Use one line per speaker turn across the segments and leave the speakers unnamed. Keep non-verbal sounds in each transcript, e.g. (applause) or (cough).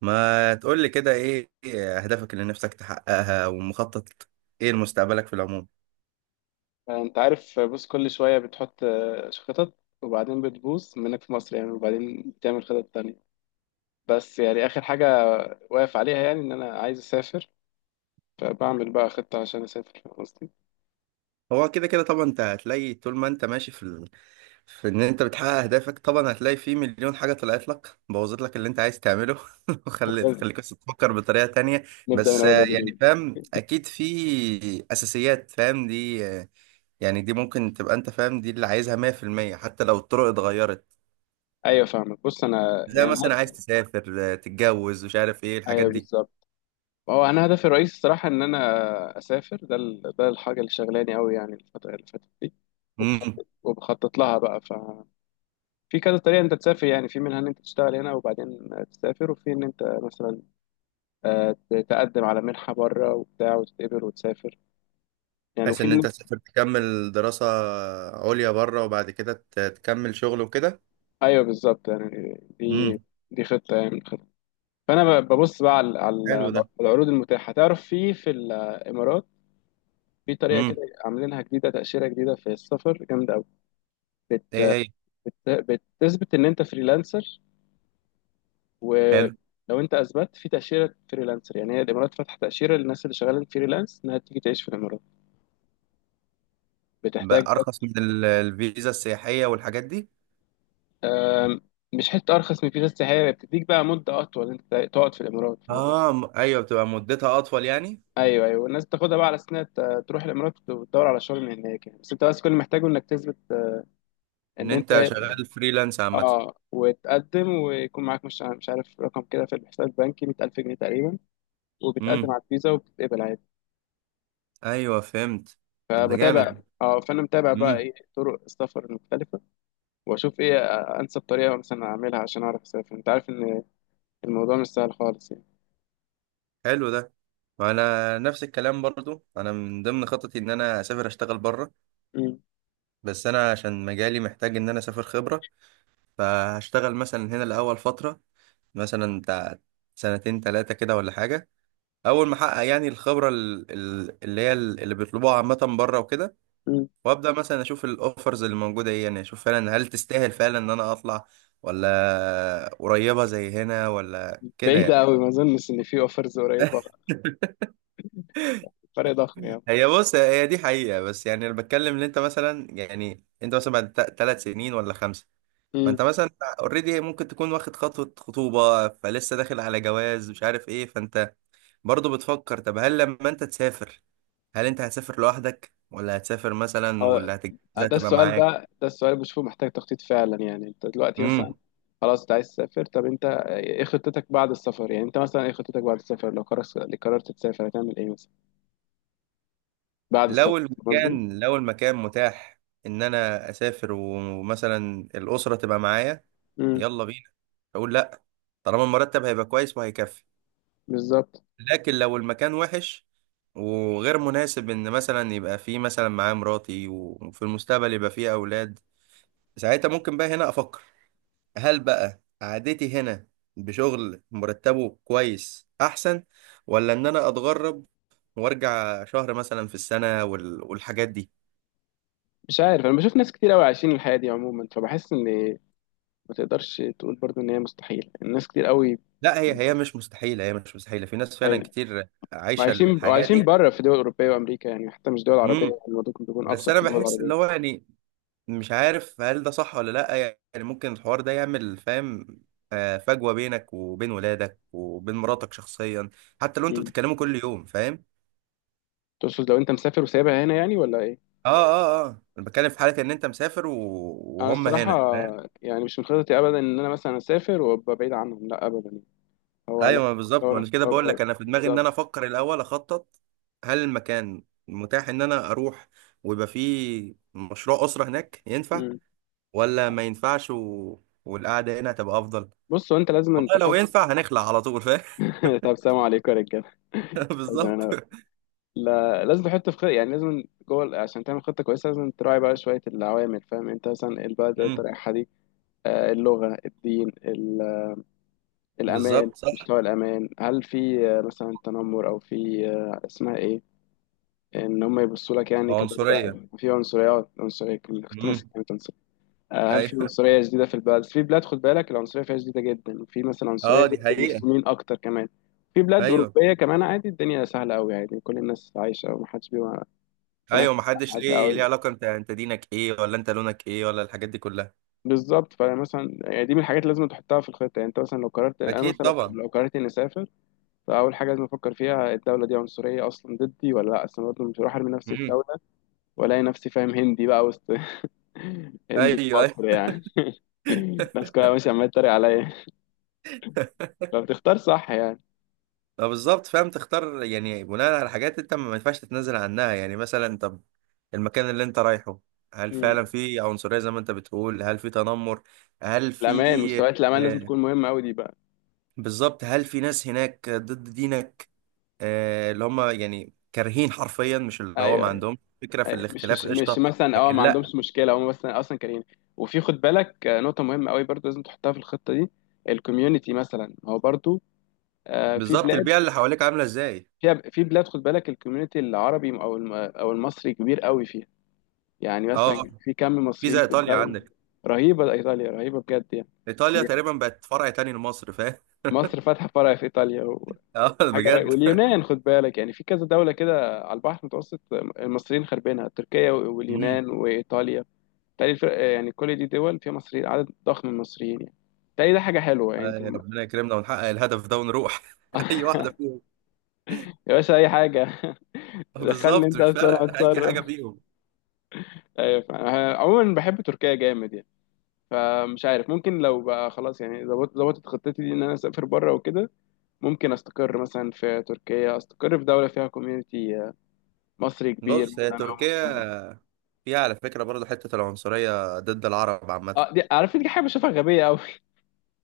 ما تقول لي كده ايه اهدافك اللي نفسك تحققها ومخطط ايه لمستقبلك في العموم.
انت عارف، بص، كل شويه بتحط خطط، وبعدين بتبوظ منك في مصر يعني، وبعدين تعمل خطط تانية. بس يعني اخر حاجه واقف عليها، يعني ان انا عايز اسافر. فبعمل بقى خطه عشان اسافر، فاهم قصدي؟
هو كده كده طبعا انت هتلاقي طول ما انت ماشي في ال... في ان انت بتحقق اهدافك طبعا هتلاقي في مليون حاجة طلعت لك بوظت لك اللي انت عايز تعمله (laughs) وخلت
طب
خليك بس تفكر بطريقة تانية.
نبدا من
بس
اول
يعني
وجديد.
فاهم اكيد في اساسيات فاهم دي يعني دي ممكن تبقى انت فاهم دي اللي عايزها 100% حتى لو الطرق اتغيرت.
ايوه فاهمك، بص انا
زي
يعني.
مثلا عايز تسافر، تتجوز، مش عارف ايه الحاجات
ايوه
دي.
بالظبط. هو انا هدفي الرئيسي الصراحه ان انا اسافر، ده الحاجه اللي شغلاني قوي يعني الفتره اللي فاتت دي.
مم.
وبخطط لها بقى في كذا طريقه انت تسافر يعني، في منها ان انت تشتغل هنا وبعدين تسافر، وفي ان انت مثلا تقدم على منحة بره وبتاع وتتقبل وتسافر يعني،
بحيث
وفي.
ان انت تسافر تكمل دراسة عليا بره وبعد كده تكمل شغل وكده.
ايوه بالظبط يعني، دي
امم.
دي خطة يعني من الخطط. فانا ببص بقى على
حلو
على
ده.
العروض المتاحة، تعرف، في الامارات. في طريقة كده
امم.
عاملينها جديدة، تأشيرة جديدة في السفر جامدة قوي.
ايه
بت
هي؟
بت- بتثبت ان انت فريلانسر. ولو
حلو،
انت اثبت في تأشيرة فريلانسر يعني، هي الامارات فاتحة تأشيرة للناس اللي شغالين فريلانس انها تيجي تعيش في الامارات.
بقى
بتحتاج.
ارخص من الفيزا السياحية والحاجات دي؟
آم، مش حته ارخص من فيزا السياحيه، هي بتديك بقى مده اطول انت تقعد في الامارات، فاهم قصدي؟
اه، ايوه بتبقى مدتها اطول يعني.
ايوه، ايوه، الناس بتاخدها بقى على سنه، تروح الامارات وتدور على شغل من هناك يعني، بس انت بس كل اللي محتاجه انك تثبت
ان
ان انت
انت شغال فريلانس عامة.
اه وتقدم، ويكون معاك مش عارف رقم كده في الحساب البنكي، 100,000 جنيه تقريبا، وبتقدم
امم.
على الفيزا وبتتقبل عادي.
ايوه فهمت. طب ده
فبتابع
جامد.
اه فانا متابع بقى
امم.
ايه طرق السفر المختلفه، واشوف ايه انسب طريقه مثلا اعملها عشان اعرف اسافر. انت عارف ان الموضوع مش سهل خالص يعني.
حلو ده. وانا نفس الكلام برضو، انا من ضمن خططي ان انا اسافر اشتغل بره، بس انا عشان مجالي محتاج ان انا اسافر خبرة. فهشتغل مثلا هنا الاول فترة، مثلا بتاع سنتين تلاتة كده ولا حاجة. أول ما أحقق يعني الخبرة اللي هي اللي بيطلبوها عامة بره وكده.
مم.
وأبدأ مثلا أشوف الأوفرز اللي موجودة إيه، يعني أشوف فعلا هل تستاهل فعلا إن أنا أطلع، ولا قريبة زي هنا ولا كده
بعيدة
يعني.
أوي، ما أظنش إن في أوفرز قريبة. فرق ضخم يعني.
هي بص، هي دي حقيقة، بس يعني أنا بتكلم إن أنت مثلا، يعني أنت مثلا بعد ثلاث سنين ولا خمسة،
امم.
فأنت مثلا أوريدي ممكن تكون واخد خطوة خطوبة، فلسه داخل على جواز مش عارف إيه. فأنت برضو بتفكر، طب هل لما أنت تسافر هل انت هتسافر لوحدك، ولا هتسافر مثلا واللي
هو
هتجهزها
ده
تبقى
السؤال
معاك؟
بقى، ده السؤال بشوفه محتاج تخطيط فعلا يعني، أنت دلوقتي مثلا
امم.
خلاص أنت عايز تسافر، طب أنت إيه خطتك بعد السفر؟ يعني أنت مثلا إيه خطتك بعد السفر لو قررت تسافر؟ هتعمل إيه مثلا بعد
لو
السفر، فاهم قصدي؟
المكان، لو المكان متاح ان انا اسافر ومثلا الاسره تبقى معايا،
امم.
يلا بينا، اقول لا، طالما المرتب هيبقى كويس وهيكفي.
بالظبط.
لكن لو المكان وحش وغير مناسب ان مثلا يبقى فيه مثلا معايا مراتي، وفي المستقبل يبقى فيه اولاد، ساعتها ممكن بقى هنا افكر هل بقى قعدتي هنا بشغل مرتبه كويس احسن، ولا ان انا اتغرب وارجع شهر مثلا في السنة والحاجات دي.
مش عارف، أنا بشوف ناس كتير أوي عايشين الحياة دي عموما، فبحس إن ما تقدرش تقول برضو إن هي مستحيل. الناس كتير أوي
لا هي، هي مش مستحيلة، هي مش مستحيلة، في ناس فعلا
عاي-
كتير عايشة
وعايشين
الحياة
وعايشين
دي.
بره في دول أوروبية وأمريكا يعني، حتى مش دول
امم.
عربية. الموضوع ممكن يكون
بس
أبسط
انا
في دول
بحس اللي
عربية.
هو يعني، مش عارف هل ده صح ولا لا، يعني ممكن الحوار ده يعمل فاهم، فجوة بينك وبين ولادك وبين مراتك شخصيا، حتى لو انتوا
مم.
بتتكلموا كل يوم فاهم.
تقصد لو انت مسافر وسايبها هنا يعني، ولا ايه؟
اه اه اه، انا بتكلم في حاله ان انت مسافر و...
انا
وهم
الصراحه
هنا فاهم.
يعني، مش من خططي ابدا ان انا مثلا اسافر وابقى بعيد عنهم، لا ابدا يعني. هو لو
ايوه ما بالظبط، ما
لو
انا كده بقول لك،
لو-
انا في دماغي ان انا
بالظبط.
افكر الاول اخطط هل المكان متاح ان انا اروح ويبقى فيه مشروع اسره هناك ينفع،
مم.
ولا ما ينفعش و... والقعده هنا هتبقى افضل.
بص، هو انت لازم أن
والله لو
تحط.
ينفع هنخلع على طول فاهم.
(laughs) طب سلام عليكم يا رجاله.
(laughs)
لازم
بالظبط.
انا لا، لازم تحط في خطة يعني، لازم جوه عشان تعمل خطه كويسه، لازم تراعي بقى شويه العوامل، فاهم، انت مثلا البلد اللي انت
امم.
رايحها دي، اللغه، الدين، الامان،
بالظبط صح.
مستوى الامان، هل في مثلا تنمر، او في اسمها ايه، ان هم يبصوا لك يعني كدرجه
عنصريه.
عاليه في عنصريه، كنت ناسي
امم.
كلمه عنصريه. هل في
ايوه.
عنصريه شديده في البلد، في بلاد خد بالك العنصريه فيها شديده جدا، وفي مثلا عنصريه
اه
ضد
دي حقيقه.
المسلمين اكتر كمان. في بلاد
ايوه
اوروبيه كمان عادي، الدنيا سهله قوي عادي، كل الناس عايشه ومحدش بيبقى
ايوه،
بيناكد
ما حدش
حد
ليه، ليه
قوي.
علاقه انت، انت دينك ايه ولا انت لونك ايه ولا الحاجات دي كلها.
بالظبط، فمثلا يعني دي من الحاجات اللي لازم تحطها في الخطه يعني، انت مثلا لو قررت انا
اكيد
مثلا لو
طبعا.
لو قررت اني اسافر. فاول حاجه لازم افكر فيها، الدوله دي عنصريه اصلا ضدي ولا لا؟ اصلا برضه مش هروح ارمي نفسي في
امم.
دوله والاقي نفسي، فاهم، هندي بقى وسط. (laughs)
ايوه
هندي في
ايوه.
مصر يعني. (laughs) الناس كلها ماشيه عماله تتريق عليا.
(laughs)
فبتختار صح يعني.
ما بالظبط فاهم، تختار يعني بناء على حاجات انت ما ينفعش تتنازل عنها، يعني مثلا طب المكان اللي انت رايحه هل
مم.
فعلا في عنصرية زي ما انت بتقول؟ هل في تنمر؟ هل في
مستويات الامان لازم
آه؟
تكون مهمه قوي دي بقى.
بالظبط، هل في ناس هناك ضد دينك، آه اللي هم يعني كارهين حرفيا، مش اللي هو
ايوه،
ما
ايوه،
عندهم فكرة في
ايوه، مش مش
الاختلاف
مش
قشطة.
مثلا
لكن
ما عندهمش
لا.
مشكله هم، بس اصلا كارهين. وفي خد بالك، نقطه مهمه قوي برضو لازم تحطها في الخطه دي. الكوميونتي مثلا هو برضو آه، في
بالظبط،
بلاد
البيئة اللي حواليك عاملة ازاي.
في بلاد خد بالك الكوميونتي العربي او او المصري كبير قوي فيها. يعني مثلا
اه،
في كم
في
مصريين
زي
في
ايطاليا
الدولة.
عندك.
رهيبة، إيطاليا رهيبة بجد.
ايطاليا
يعني
تقريبا بقت فرع تاني لمصر فاهم.
مصر فاتحة فرع في إيطاليا
(laughs) اه
وحاجة رهيبة.
بجد.
واليونان خد بالك يعني، في كذا دولة كده على البحر المتوسط المصريين خاربينها، تركيا
مم.
واليونان وإيطاليا. تالي الفرق يعني، كل دي دول فيها مصريين، عدد ضخم من المصريين يعني. تالي ده حاجة حلوة يعني انت.
ربنا يكرمنا ونحقق الهدف ده ونروح (laughs) اي واحده
(laughs)
فيهم.
يا باشا أي حاجة. (laughs) دخلني
بالظبط،
انت
مش
بس، انا
فارقه اي حاجه
هتصرف.
فيهم.
ايوه فاهم. أنا عموما بحب تركيا جامد يعني. فمش عارف، ممكن لو بقى خلاص يعني ظبطت خطتي دي ان انا اسافر بره وكده، ممكن استقر مثلا في تركيا، استقر في دوله فيها كوميونتي مصري كبير
بص هي
مثلا او مسلم.
تركيا فيها على فكره برضه حته العنصريه ضد العرب عامه.
اه، دي عارف، دي حاجه بشوفها غبيه قوي.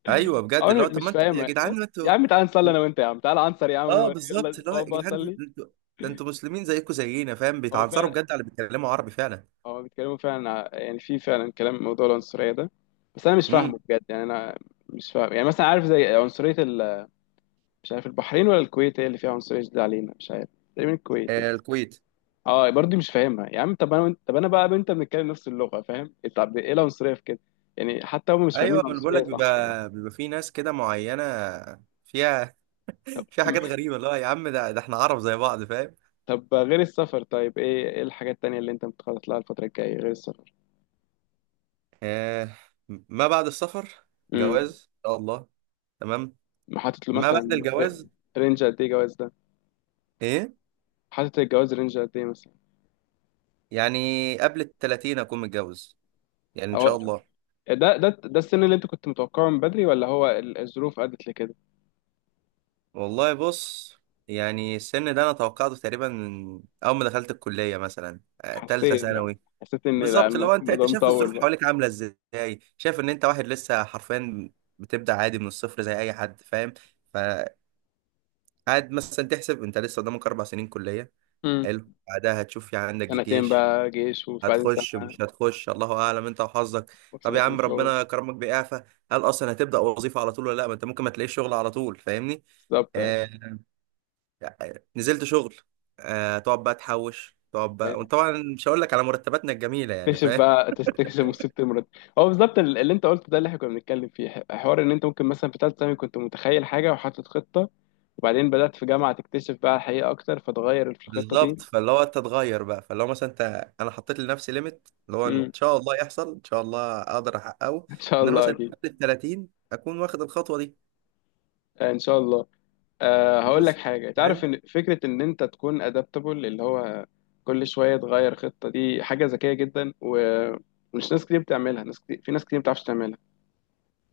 ايوه
او (laughs)
بجد، اللي
انا
هو طب ما
مش
انتوا يا
فاهمها.
جدعان، ما
يا
انتوا.
عم تعال نصلي انا وانت، يا عم تعال انصر، يا
اه
عم
بالظبط،
يلا
اللي هو يا
اقعد بقى
جدعان ده
صلي.
انتوا، ده انتوا مسلمين زيكم زينا فاهم،
هو
بيتعنصروا
فعلا
بجد على اللي بيتكلموا عربي فعلا.
هو بيتكلموا فعلا يعني في فعلا كلام، موضوع العنصريه ده، بس انا مش
امم.
فاهمه بجد يعني، انا مش فاهم يعني، مثلا عارف زي عنصريه مش عارف البحرين ولا الكويت هي اللي فيها عنصريه شديده علينا، مش عارف، تقريبا الكويت يعني.
آه الكويت.
اه، برضه مش فاهمها يا عم. طب انا بقى وانت بنتكلم نفس اللغه، فاهم؟ طب ايه العنصريه في كده؟ يعني حتى هم مش فاهمين
ايوه ما أنا بقول
العنصريه
لك،
صح يعني.
بيبقى، بيبقى في ناس كده معينه فيها (laughs)
(clears throat)
فيها حاجات
أمم.
غريبه، اللي هو يا عم ده، ده احنا عرب زي بعض فاهم.
طب غير السفر، طيب ايه الحاجات التانيه اللي انت متخطط لها الفتره الجايه غير السفر؟
آه، ما بعد السفر
امم.
جواز ان شاء الله. تمام.
حاطط له
ما بعد
مثلا
الجواز
رينج قد ايه جواز ده؟
ايه؟
حاطط الجواز رينج قد ايه مثلا؟
يعني قبل ال 30 اكون متجوز، يعني ان
او،
شاء الله.
ده السن اللي انت كنت متوقعه من بدري، ولا هو الظروف ادت لكده؟
والله بص، يعني السن ده انا توقعته تقريبا من اول ما دخلت الكليه، مثلا تالتة
حسيت بقى
ثانوي.
حسيت ان، لا،
بالظبط، لو انت، انت
الموضوع
شايف
مطول
الظروف
بقى.
حواليك عامله ازاي، شايف ان انت واحد لسه حرفيا بتبدا عادي من الصفر زي اي حد فاهم. فقعد مثلا تحسب انت لسه قدامك اربع سنين كليه،
امم.
حلو بعدها هتشوف يعني عندك
سنتين
جيش،
بقى جيش، وبعدين سنه،
هتخش مش هتخش الله اعلم انت وحظك. طب يا
وسنتين
عم
شغل.
ربنا كرمك بإعفاء، هل اصلا هتبدأ وظيفة على طول ولا لا؟ ما انت ممكن ما تلاقيش شغل على طول فاهمني.
بالظبط. ايوه،
آه نزلت شغل، آه تقعد بقى تحوش، تقعد بقى، وطبعا مش هقول لك على مرتباتنا الجميلة يعني فاهم.
تكتشف مصيبة المرض. هو بالظبط اللي انت قلته ده، اللي احنا كنا بنتكلم فيه حوار ان انت ممكن مثلا في ثالثة ثانوي كنت متخيل حاجة وحاطط خطة، وبعدين بدأت في جامعة تكتشف بقى الحقيقة أكتر، فتغير في الخطة
بالظبط،
دي.
فاللي هو انت تغير بقى، فاللي هو مثلا انت، انا حطيت لنفسي ليميت اللي هو ان
امم.
شاء الله يحصل، ان شاء الله اقدر احققه،
(laughs) إن شاء
ان انا
الله
مثلا
أكيد.
قبل ال 30 اكون واخد الخطوة دي.
إن شاء الله. هقول لك
بس
حاجة، تعرف
فاهم.
إن فكرة إن أنت تكون أدابتبل، اللي هو كل شوية تغير خطة دي حاجة ذكية جدا، ومش ناس كتير بتعملها. ناس كتير، في ناس كتير ما بتعرفش تعملها.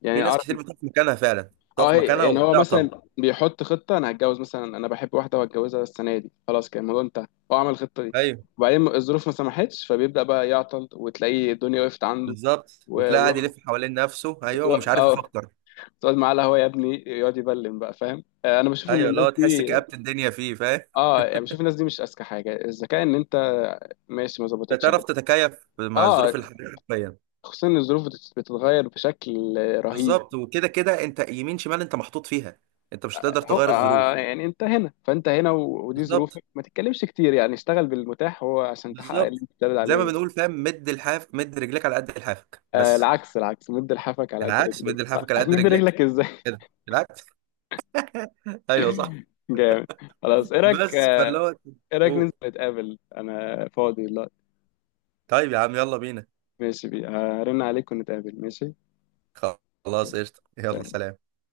يعني
في ناس
أعرف.
كتير بتقف مكانها فعلا،
اه،
تقف مكانها
يعني هو
وبتعطل.
مثلا بيحط خطة، انا هتجوز مثلا انا بحب واحدة وهتجوزها السنة دي، خلاص كان الموضوع انتهى. هو عمل الخطة دي،
ايوه
وبعدين الظروف ما سمحتش، فبيبدأ بقى يعطل وتلاقيه الدنيا وقفت عنده.
بالظبط،
و-
وتلاقي قاعد
ويقعد
يلف حوالين نفسه، ايوه ومش
ويقعد-
عارف
اه
يفكر.
تقعد معاه القهوة يا ابني، يقعد يبلم بقى، فاهم. انا بشوف ان
ايوه اللي
الناس
هو تحس
دي
كآبة الدنيا فيه فاهم.
اه يعني بشوف الناس دي مش اذكى حاجة. الذكاء ان انت ماشي ما
انت
ظبطتش
تعرف
عادي.
تتكيف مع الظروف
اه
الحاليه حرفيا.
خصوصا ان الظروف بتتغير بشكل رهيب.
بالظبط، وكده كده انت يمين شمال انت محطوط فيها، انت مش هتقدر
هو
تغير الظروف.
يعني انت هنا فانت هنا ودي
بالظبط،
ظروفك، ما تتكلمش كتير يعني، اشتغل بالمتاح هو عشان تحقق اللي
بالظبط.
انت بتدل
زي ما
عليه.
بنقول فاهم، مد الحاف، مد رجليك على قد لحافك،
آه،
بس
العكس، العكس، مد لحافك على قد
العكس، مد
رجليك،
لحافك على قد
هتمد
رجليك.
رجلك ازاي؟
كده
(laughs)
العكس. (laughs) ايوه صح.
جامد، خلاص.
بس فاللي هو
ايه رايك ننزل
قول.
نتقابل؟ انا فاضي دلوقتي.
طيب يا عم يلا بينا.
ماشي، بي هرن عليك ونتقابل، ماشي.
خلاص
يلا.
قشطه، يلا
سلام.
سلام.